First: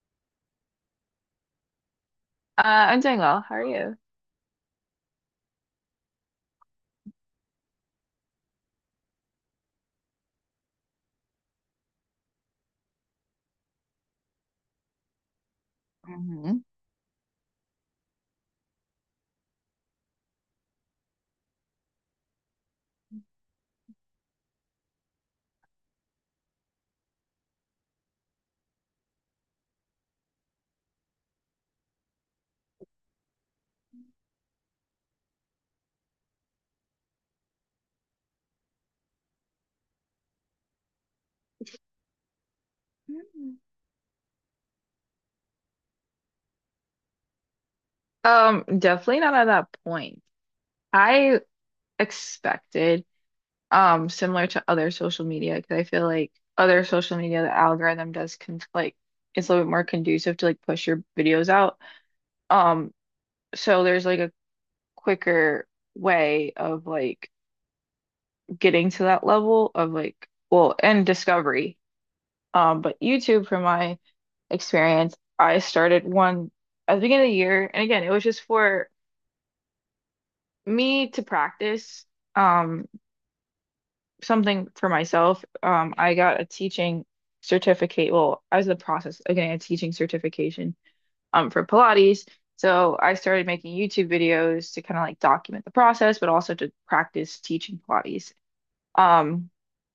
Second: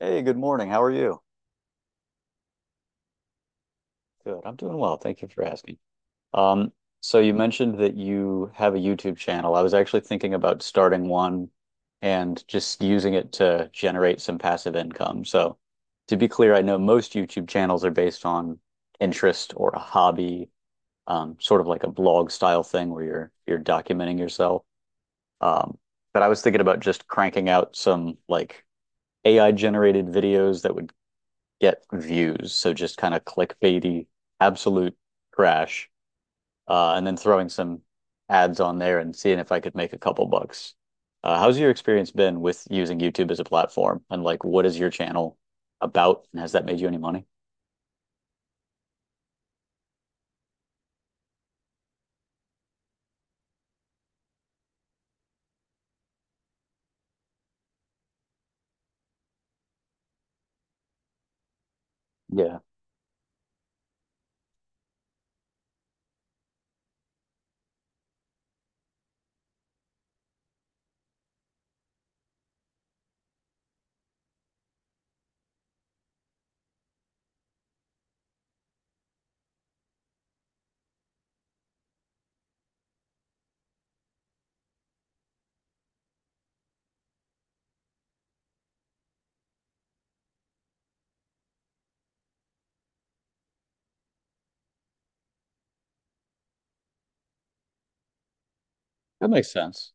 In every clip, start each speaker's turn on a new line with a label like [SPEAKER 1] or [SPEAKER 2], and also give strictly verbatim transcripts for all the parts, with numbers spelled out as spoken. [SPEAKER 1] Hey, good morning. How are you?
[SPEAKER 2] Uh, I'm doing well. How are you?
[SPEAKER 1] Good. I'm doing well. Thank you for asking. Um, so you mentioned that you have a YouTube channel. I was actually thinking about starting one and just using it to generate some passive income. So to be clear, I
[SPEAKER 2] Hmm.
[SPEAKER 1] know most YouTube channels are based on interest or a hobby, um, sort of like a blog style thing where you're you're documenting yourself. Um, but I was thinking about just cranking out some like A I generated videos that would get views. So just kind of clickbaity, absolute trash, uh, and then throwing some ads on there and seeing if I could make a couple bucks. Uh, how's your experience been with using YouTube as a platform? And like, what is your channel about? And has that made you any money?
[SPEAKER 2] Um, definitely not at that point. I expected, um, similar to other social media, because I feel like other social media, the algorithm does con like it's a little bit more conducive to like push your videos out.
[SPEAKER 1] Yeah,
[SPEAKER 2] Um, so there's like a quicker way of like getting to that level of like well and discovery. Um, but YouTube, from my experience, I started one at the beginning of the year, and again, it was just for me to practice um something for myself. Um, I got a teaching certificate. Well, I was in the process of getting a teaching certification um for Pilates. So I started making YouTube videos to kind of like document the process, but also to practice teaching Pilates.
[SPEAKER 1] that
[SPEAKER 2] Um,
[SPEAKER 1] makes sense.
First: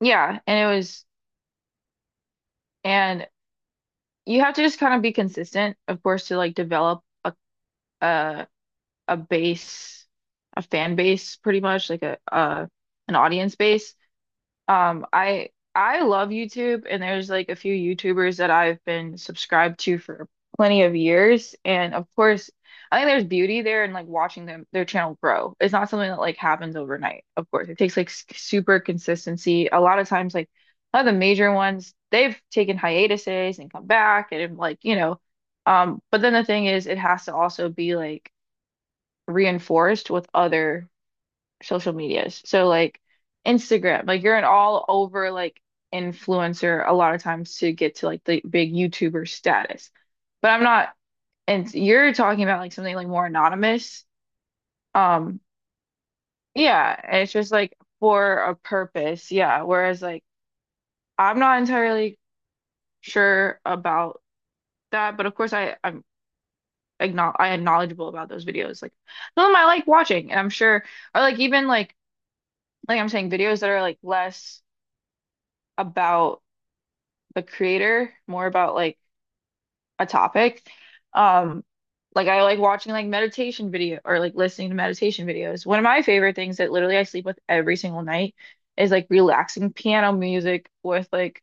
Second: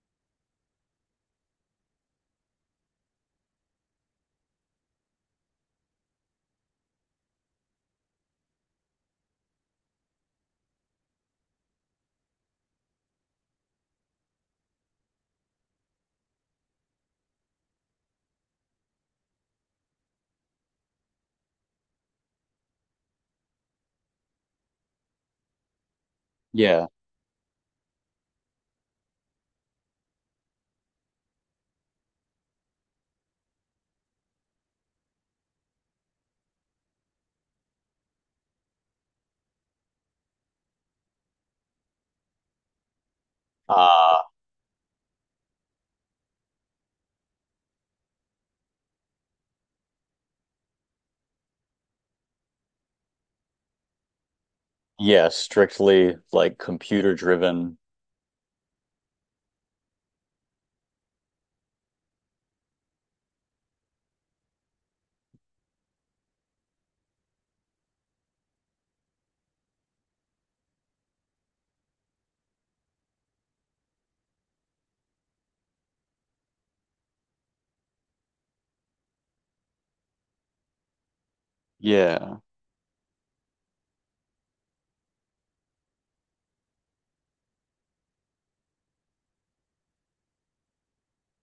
[SPEAKER 2] yeah, and it was and you have to just kind of be consistent, of course, to like develop a a, a base, a fan base pretty much, like a uh an audience base. Um, I I love YouTube, and there's like a few YouTubers that I've been subscribed to for plenty of years, and of course I think there's beauty there in like watching them their channel grow. It's not something that like happens
[SPEAKER 1] Yeah.
[SPEAKER 2] overnight. Of course, it takes like s- super consistency. A lot of times, like a lot of the major ones, they've taken hiatuses and come back, and like, you know, um but then the thing is it has to also be like reinforced with other social medias. So like Instagram,
[SPEAKER 1] Uh,
[SPEAKER 2] like you're an all over like influencer a lot of times to get to like the big YouTuber status. But I'm not, and you're talking about like something like more anonymous.
[SPEAKER 1] yeah,
[SPEAKER 2] Um,
[SPEAKER 1] strictly like
[SPEAKER 2] yeah,
[SPEAKER 1] computer
[SPEAKER 2] and it's just like
[SPEAKER 1] driven.
[SPEAKER 2] for a purpose. Yeah. Whereas like I'm not entirely sure about that, but of course I I'm acknow I am knowledgeable about those videos. Like some of them I like watching, and I'm sure, or like even like like I'm saying videos that are like less about the creator, more about like a topic. Um, like
[SPEAKER 1] Yeah.
[SPEAKER 2] I like watching like meditation video or like listening to meditation videos. One of my favorite things that literally I sleep with every single night is like relaxing piano music with like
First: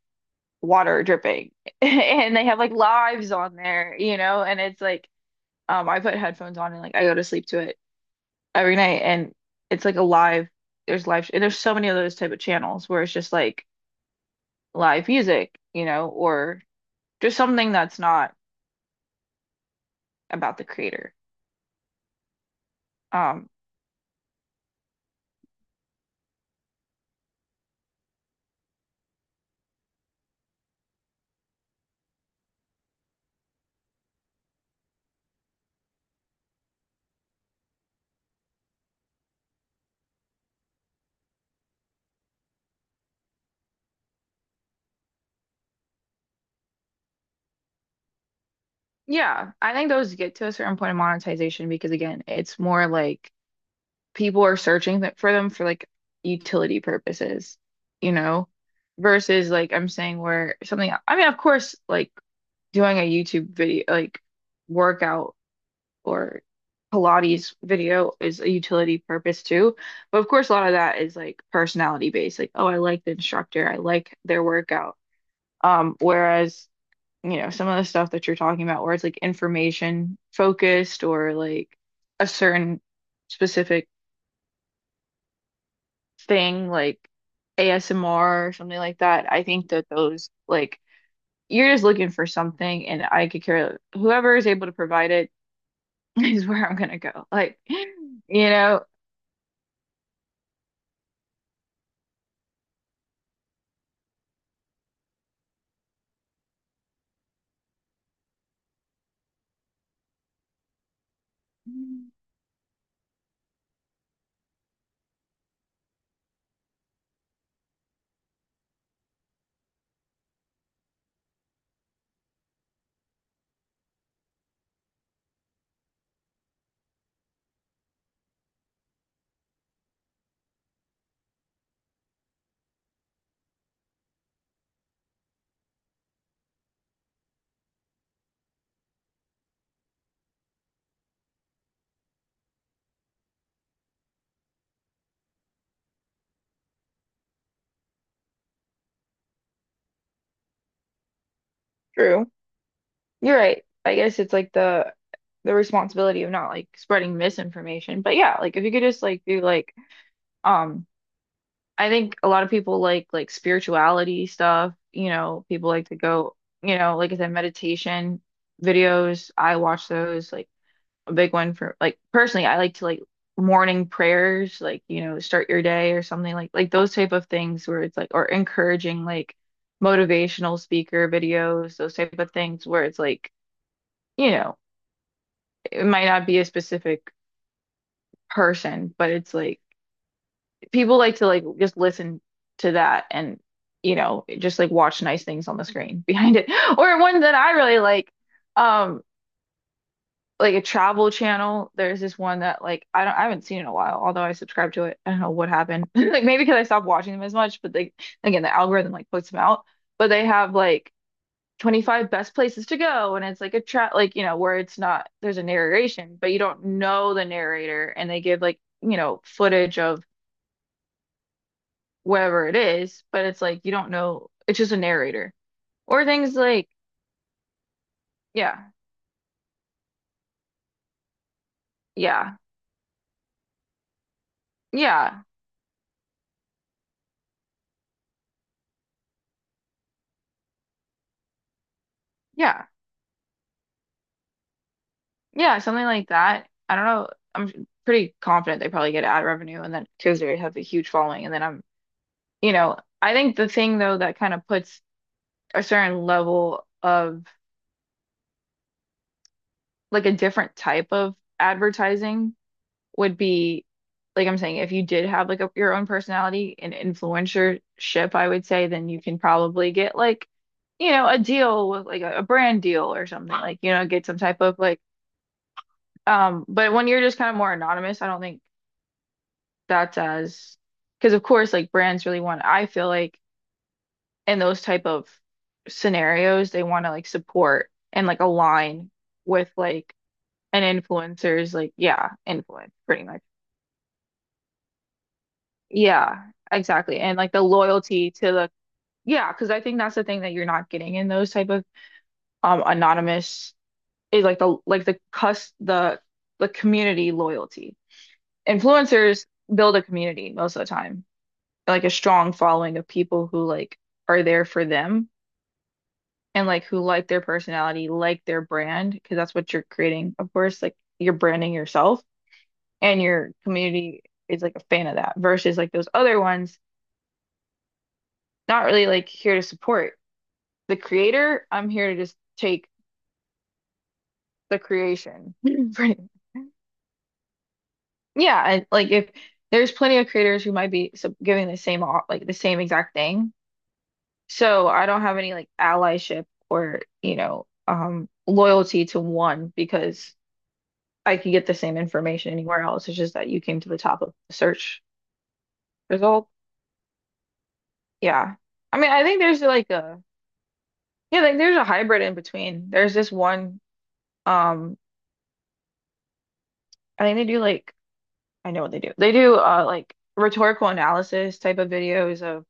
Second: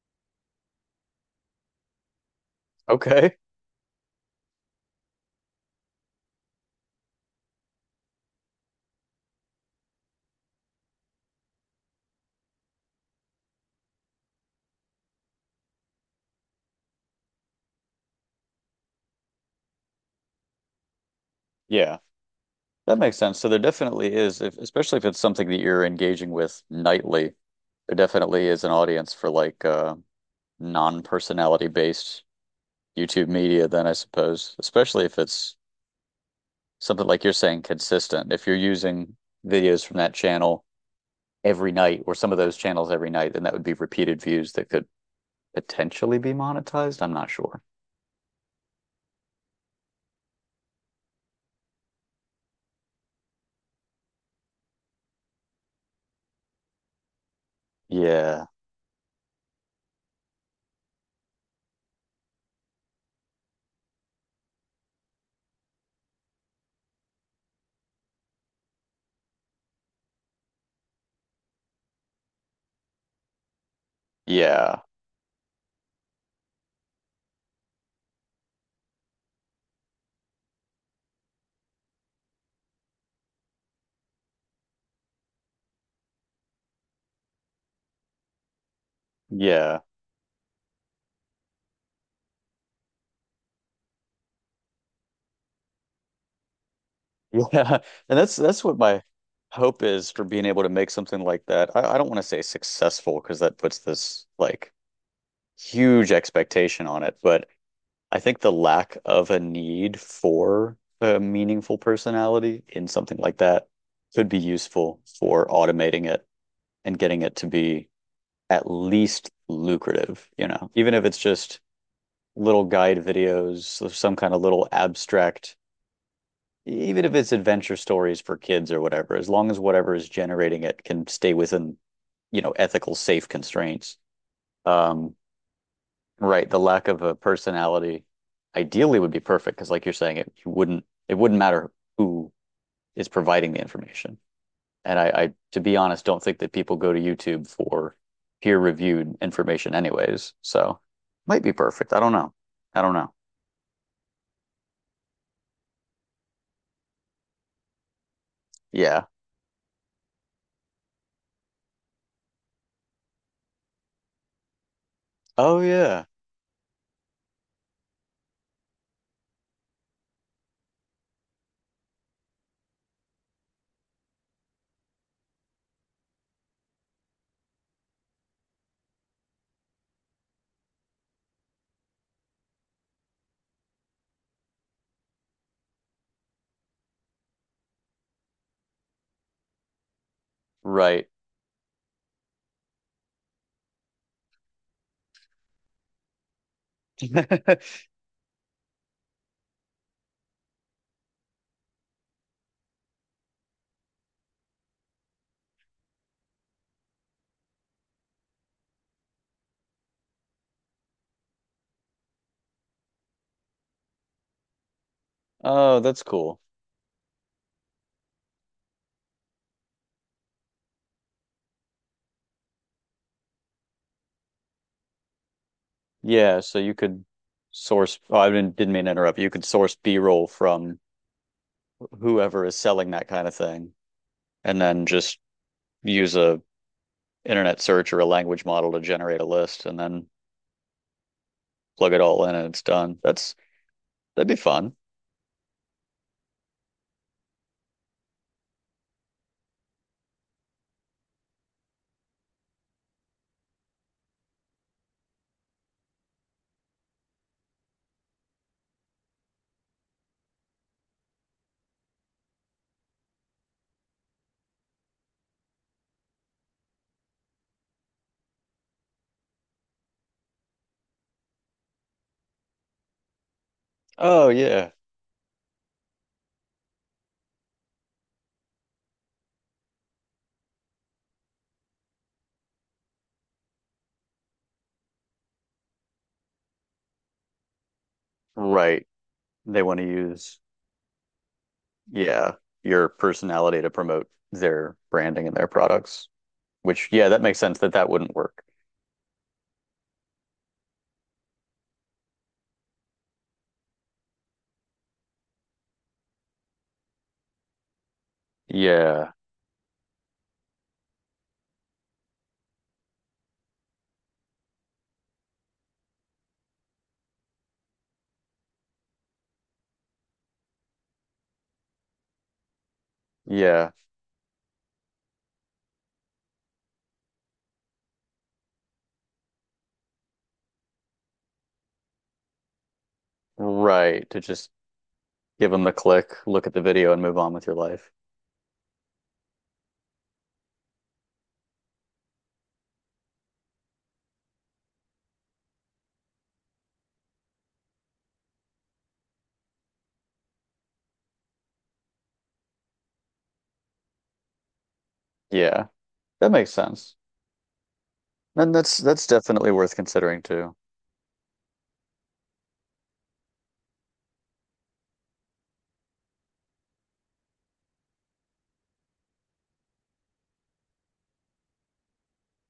[SPEAKER 2] water dripping. And they have like lives
[SPEAKER 1] Okay.
[SPEAKER 2] on there, you know, and it's like um I put headphones on and like I go to sleep to it every night, and it's like a live, there's live, and there's so many of those type of channels where it's just like live music, you know, or just something that's not about the creator.
[SPEAKER 1] Yeah. That makes sense. So
[SPEAKER 2] Um,
[SPEAKER 1] there definitely is, if, especially if it's something that you're engaging with nightly, there definitely is an audience for like uh, non-personality based YouTube media then I suppose, especially if it's something like you're saying consistent. If you're using videos from that channel every night or some of those channels every night, then that would be repeated views that could potentially be monetized. I'm not sure.
[SPEAKER 2] yeah, I think those get to a certain point of monetization because again, it's more like people are searching th for them for like utility purposes, you
[SPEAKER 1] Yeah.
[SPEAKER 2] know, versus like I'm saying where something, I mean, of course, like doing a YouTube video, like workout or Pilates video is a utility purpose too. But of course, a lot of that is like personality based, like, oh, I like the instructor, I like their
[SPEAKER 1] Yeah.
[SPEAKER 2] workout. Um, whereas you know, some of the stuff that you're talking about where it's like information focused or like a certain specific thing, like A S M R or something like that. I think
[SPEAKER 1] Yeah.
[SPEAKER 2] that those, like, you're just looking for something, and I could care. Whoever is able to provide it is where I'm gonna go. Like,
[SPEAKER 1] Yeah, and that's
[SPEAKER 2] you
[SPEAKER 1] that's what
[SPEAKER 2] know,
[SPEAKER 1] my hope is for being able to make something like that. I, I don't want to say successful because that puts this like huge expectation on it, but I think the lack of a need for a meaningful personality in something like that could be useful for automating it and getting it to be at least lucrative, you know, even if it's just little guide videos of some kind of little abstract E-, even if it's adventure stories for kids or whatever, as long as whatever is generating it can stay within, you know, ethical, safe constraints. Um, right. The lack of a personality ideally would be perfect because, like you're saying, it you wouldn't it wouldn't matter who is providing the information. And I, I, to be honest, don't think that people go to YouTube for peer-reviewed information, anyways. So might be perfect. I don't
[SPEAKER 2] true.
[SPEAKER 1] know. I don't know.
[SPEAKER 2] You're right. I guess it's like the the responsibility of not like spreading misinformation. But yeah, like if you could just
[SPEAKER 1] Yeah.
[SPEAKER 2] like do like um I think a lot of people like like spirituality stuff, you know,
[SPEAKER 1] Oh
[SPEAKER 2] people like to
[SPEAKER 1] yeah.
[SPEAKER 2] go, you know, like I said, meditation videos. I watch those like a big one for like personally, I like to like morning prayers, like, you know, start your day or something like like those type of things where it's like or encouraging like motivational speaker videos, those type of things where it's like, you know, it might not be a specific person, but it's like people
[SPEAKER 1] Right.
[SPEAKER 2] like to like just listen to that and you know just like watch nice things on the screen behind it. Or one that I really like, um, like a travel channel. There's this one that like I don't I haven't seen in a while, although I subscribe to it. I don't know what happened. Like maybe because I stopped watching them as much, but they again the algorithm like puts them out. But they have like twenty-five best places to go, and it's like a trap, like you know where it's not, there's a
[SPEAKER 1] Oh, that's
[SPEAKER 2] narration but you
[SPEAKER 1] cool.
[SPEAKER 2] don't know the narrator, and they give like you know footage of wherever it is, but it's like you don't know. It's just a narrator or things
[SPEAKER 1] Yeah, so
[SPEAKER 2] like,
[SPEAKER 1] you could source. Oh, I didn't,
[SPEAKER 2] yeah,
[SPEAKER 1] didn't mean to interrupt. You could source B-roll from
[SPEAKER 2] yeah,
[SPEAKER 1] whoever is selling that kind of thing, and then just
[SPEAKER 2] yeah,
[SPEAKER 1] use a internet search or a language model to generate a list, and then plug it all in, and it's
[SPEAKER 2] yeah,
[SPEAKER 1] done. That's that'd be fun.
[SPEAKER 2] yeah, something like that. I don't know. I'm pretty confident they probably get ad revenue, and then because they have a huge following, and then I'm, you know, I think the thing though that kind of puts a certain level of like a different type of advertising would be like I'm saying, if you did have like a, your own personality and influencership, I would say then you can probably get like, you know, a deal with like a, a brand deal or something like, you know, get some
[SPEAKER 1] Oh
[SPEAKER 2] type of
[SPEAKER 1] yeah,
[SPEAKER 2] like, um, but when you're just kind of more anonymous, I don't think that's as, because of course, like brands really want, I feel like in those type of scenarios, they want to like support and like
[SPEAKER 1] right.
[SPEAKER 2] align with
[SPEAKER 1] They want to
[SPEAKER 2] like
[SPEAKER 1] use
[SPEAKER 2] an influencer's like, yeah,
[SPEAKER 1] yeah
[SPEAKER 2] influence
[SPEAKER 1] your
[SPEAKER 2] pretty much.
[SPEAKER 1] personality to promote their branding and their products.
[SPEAKER 2] Yeah,
[SPEAKER 1] Which
[SPEAKER 2] exactly.
[SPEAKER 1] yeah,
[SPEAKER 2] And
[SPEAKER 1] that
[SPEAKER 2] like
[SPEAKER 1] makes
[SPEAKER 2] the
[SPEAKER 1] sense that that
[SPEAKER 2] loyalty
[SPEAKER 1] wouldn't
[SPEAKER 2] to
[SPEAKER 1] work.
[SPEAKER 2] the, yeah, because I think that's the thing that you're not getting in those type of um anonymous is like the like the cus the the community loyalty.
[SPEAKER 1] Yeah,
[SPEAKER 2] Influencers build a community most of the time, like a strong following of people who like are there for them and like who like their personality, like their brand, because that's what you're creating, of course, like you're branding yourself, and your
[SPEAKER 1] yeah,
[SPEAKER 2] community is like a fan of that versus like those other ones not really like here to support the creator, I'm here to just take
[SPEAKER 1] right. To just
[SPEAKER 2] the creation.
[SPEAKER 1] give them the click,
[SPEAKER 2] Pretty-
[SPEAKER 1] look at the video, and move on with your life.
[SPEAKER 2] Yeah, and like if there's plenty of creators who might be sub giving the same au- like the same exact thing. So I don't have any like allyship or, you know, um loyalty to one because I could get the same information anywhere else. It's just that you came to the top of the search
[SPEAKER 1] Yeah,
[SPEAKER 2] result.
[SPEAKER 1] that makes sense.
[SPEAKER 2] Yeah.
[SPEAKER 1] And that's
[SPEAKER 2] I mean, I
[SPEAKER 1] that's
[SPEAKER 2] think there's
[SPEAKER 1] definitely
[SPEAKER 2] like
[SPEAKER 1] worth
[SPEAKER 2] a,
[SPEAKER 1] considering too.
[SPEAKER 2] yeah, like there's a hybrid in between. There's this one um I think they do like I know what they do. They do uh like rhetorical analysis type of videos of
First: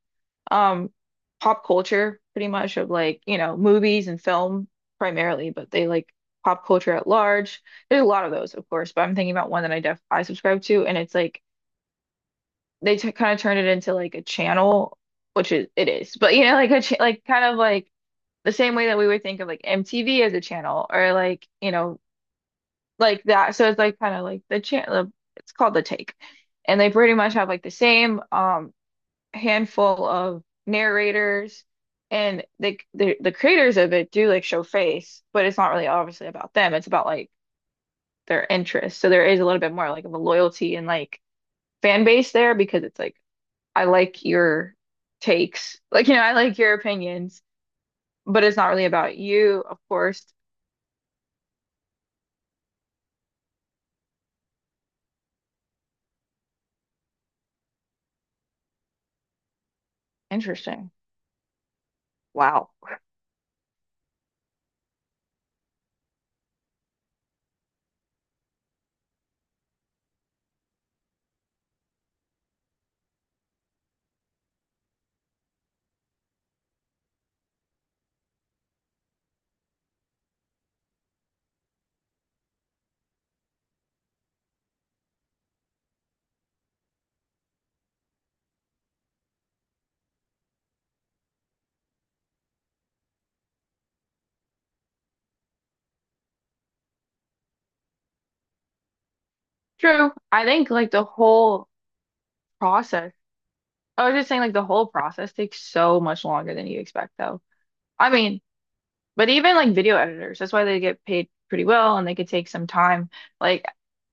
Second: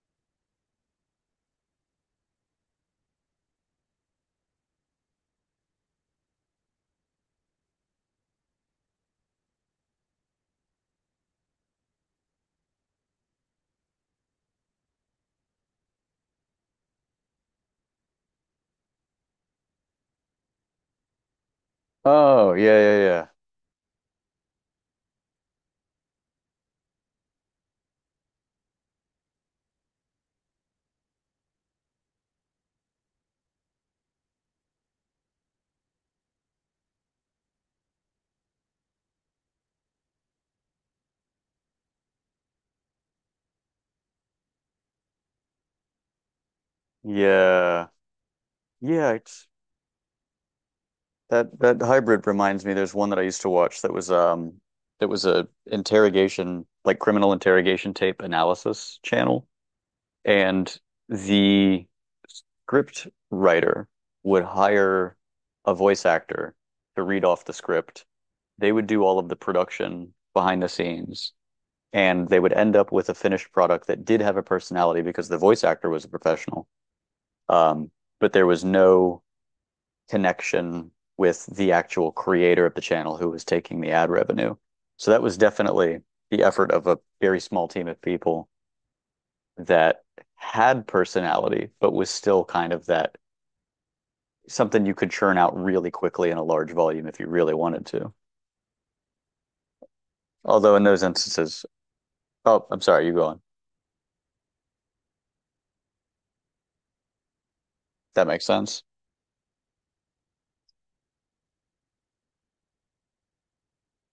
[SPEAKER 2] um pop culture pretty much of like, you know, movies and film primarily, but they like pop culture at large. There's a lot of those, of course, but I'm thinking about one that I def I subscribe to, and it's like they t kind of turn it into like a channel, which is it is. But you know, like a ch like kind of like the same way that we would think of like M T V as a channel or like, you know,
[SPEAKER 1] Oh, yeah, yeah,
[SPEAKER 2] like
[SPEAKER 1] yeah.
[SPEAKER 2] that. So it's like kind of like the chant. the- It's called the take, and they pretty much have like the same um handful of narrators, and they the the creators of it do like show face, but it's not really obviously about them. It's about like their interests. So there is a little bit more like of a loyalty and like fan base there because it's like I like your takes, like you know I like your opinions,
[SPEAKER 1] Yeah.
[SPEAKER 2] but it's not really
[SPEAKER 1] Yeah,
[SPEAKER 2] about
[SPEAKER 1] it's
[SPEAKER 2] you, of course.
[SPEAKER 1] that that hybrid reminds me there's one that I used to watch that was um that was a interrogation like criminal interrogation tape analysis channel and
[SPEAKER 2] Interesting.
[SPEAKER 1] the
[SPEAKER 2] Wow.
[SPEAKER 1] script writer would hire a voice actor to read off the script. They would do all of the production behind the scenes. And they would end up with a finished product that did have a personality because the voice actor was a professional. Um, but there was no connection with the actual creator of the channel who was taking the ad revenue. So that was definitely the effort of a very small team of people that had personality, but was still kind of that something you could churn out really quickly in a large volume if you really wanted to.
[SPEAKER 2] True. I think
[SPEAKER 1] Although in
[SPEAKER 2] like
[SPEAKER 1] those
[SPEAKER 2] the
[SPEAKER 1] instances,
[SPEAKER 2] whole
[SPEAKER 1] oh, I'm sorry, you
[SPEAKER 2] process
[SPEAKER 1] go on.
[SPEAKER 2] I was just saying, like, the whole process takes so much longer than you expect, though. I
[SPEAKER 1] That
[SPEAKER 2] mean,
[SPEAKER 1] makes sense.
[SPEAKER 2] but even like video editors, that's why they get paid pretty well, and they could take some time. Like,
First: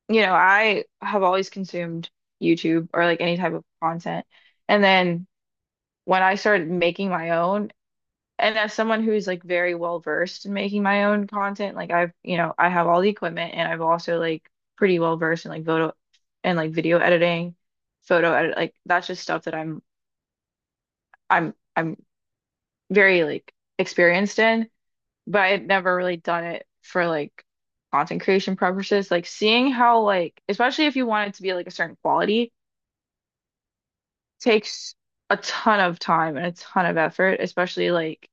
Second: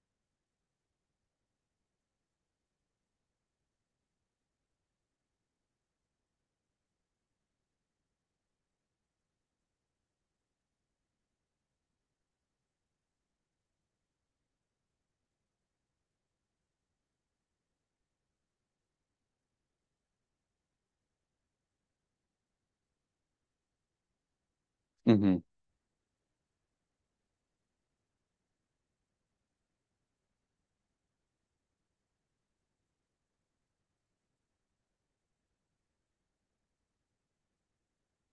[SPEAKER 2] you know, I have always consumed YouTube or like any type of content. And then when I started making my own, and as someone who's like very well versed in making my own content, like I've, you know, I have all the equipment, and I've also like pretty well versed in like photo and like video editing, photo edit, like that's just stuff that I'm, I'm, I'm very like experienced in,
[SPEAKER 1] Hmm.
[SPEAKER 2] but I had never really done it for like content creation purposes. Like seeing how like especially if you want it to be like a certain quality takes a ton of time and a ton of effort, especially like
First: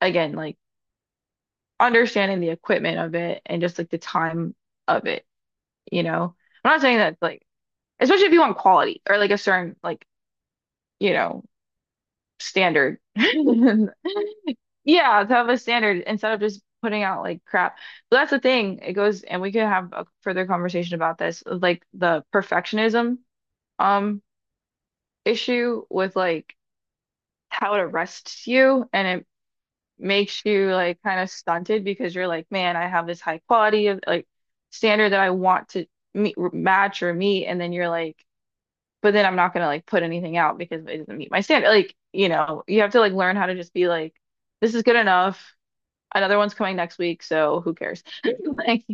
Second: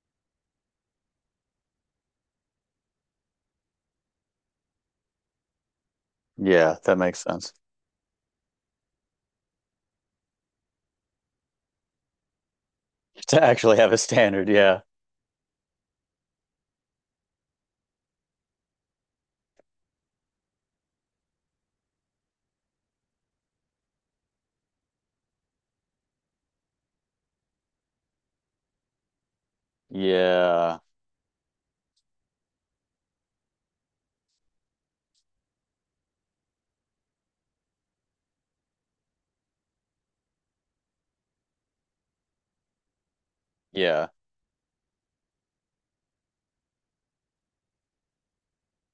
[SPEAKER 2] again like understanding the equipment of it and just like the time of it, you know. I'm
[SPEAKER 1] Yeah,
[SPEAKER 2] not
[SPEAKER 1] that
[SPEAKER 2] saying that
[SPEAKER 1] makes
[SPEAKER 2] like
[SPEAKER 1] sense.
[SPEAKER 2] especially if you want quality or like a certain like, you know, standard.
[SPEAKER 1] To actually have a standard. Yeah.
[SPEAKER 2] Yeah, to have a standard instead of just putting out like crap. But that's the thing. It goes, and we could have a further conversation about this, of, like the perfectionism um issue with like how it arrests you and it makes you
[SPEAKER 1] Yeah.
[SPEAKER 2] like kind of stunted because you're like, man, I have this high quality of like standard that I want to meet, match or meet, and then you're like, but then I'm not gonna like put anything out because it doesn't meet my standard. Like, you know, you have to like learn how to just be
[SPEAKER 1] Yeah.
[SPEAKER 2] like, this is good enough. Another one's coming next week, so who cares? Like,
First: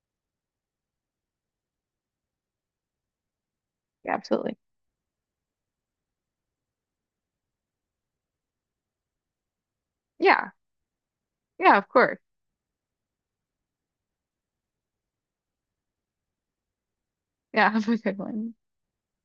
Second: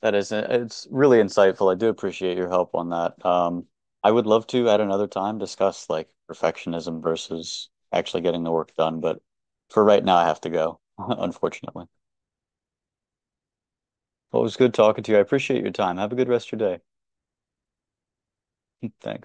[SPEAKER 1] That is, it's really insightful. I do appreciate your help on that. Um, I would love
[SPEAKER 2] absolutely.
[SPEAKER 1] to at another time discuss like perfectionism versus actually getting the work done, but for right now, I have to
[SPEAKER 2] Yeah.
[SPEAKER 1] go,
[SPEAKER 2] Yeah,
[SPEAKER 1] unfortunately.
[SPEAKER 2] of course.
[SPEAKER 1] Well, it was good talking to you. I appreciate your time. Have a good rest of your day.
[SPEAKER 2] Yeah, have a good one.
[SPEAKER 1] Thanks.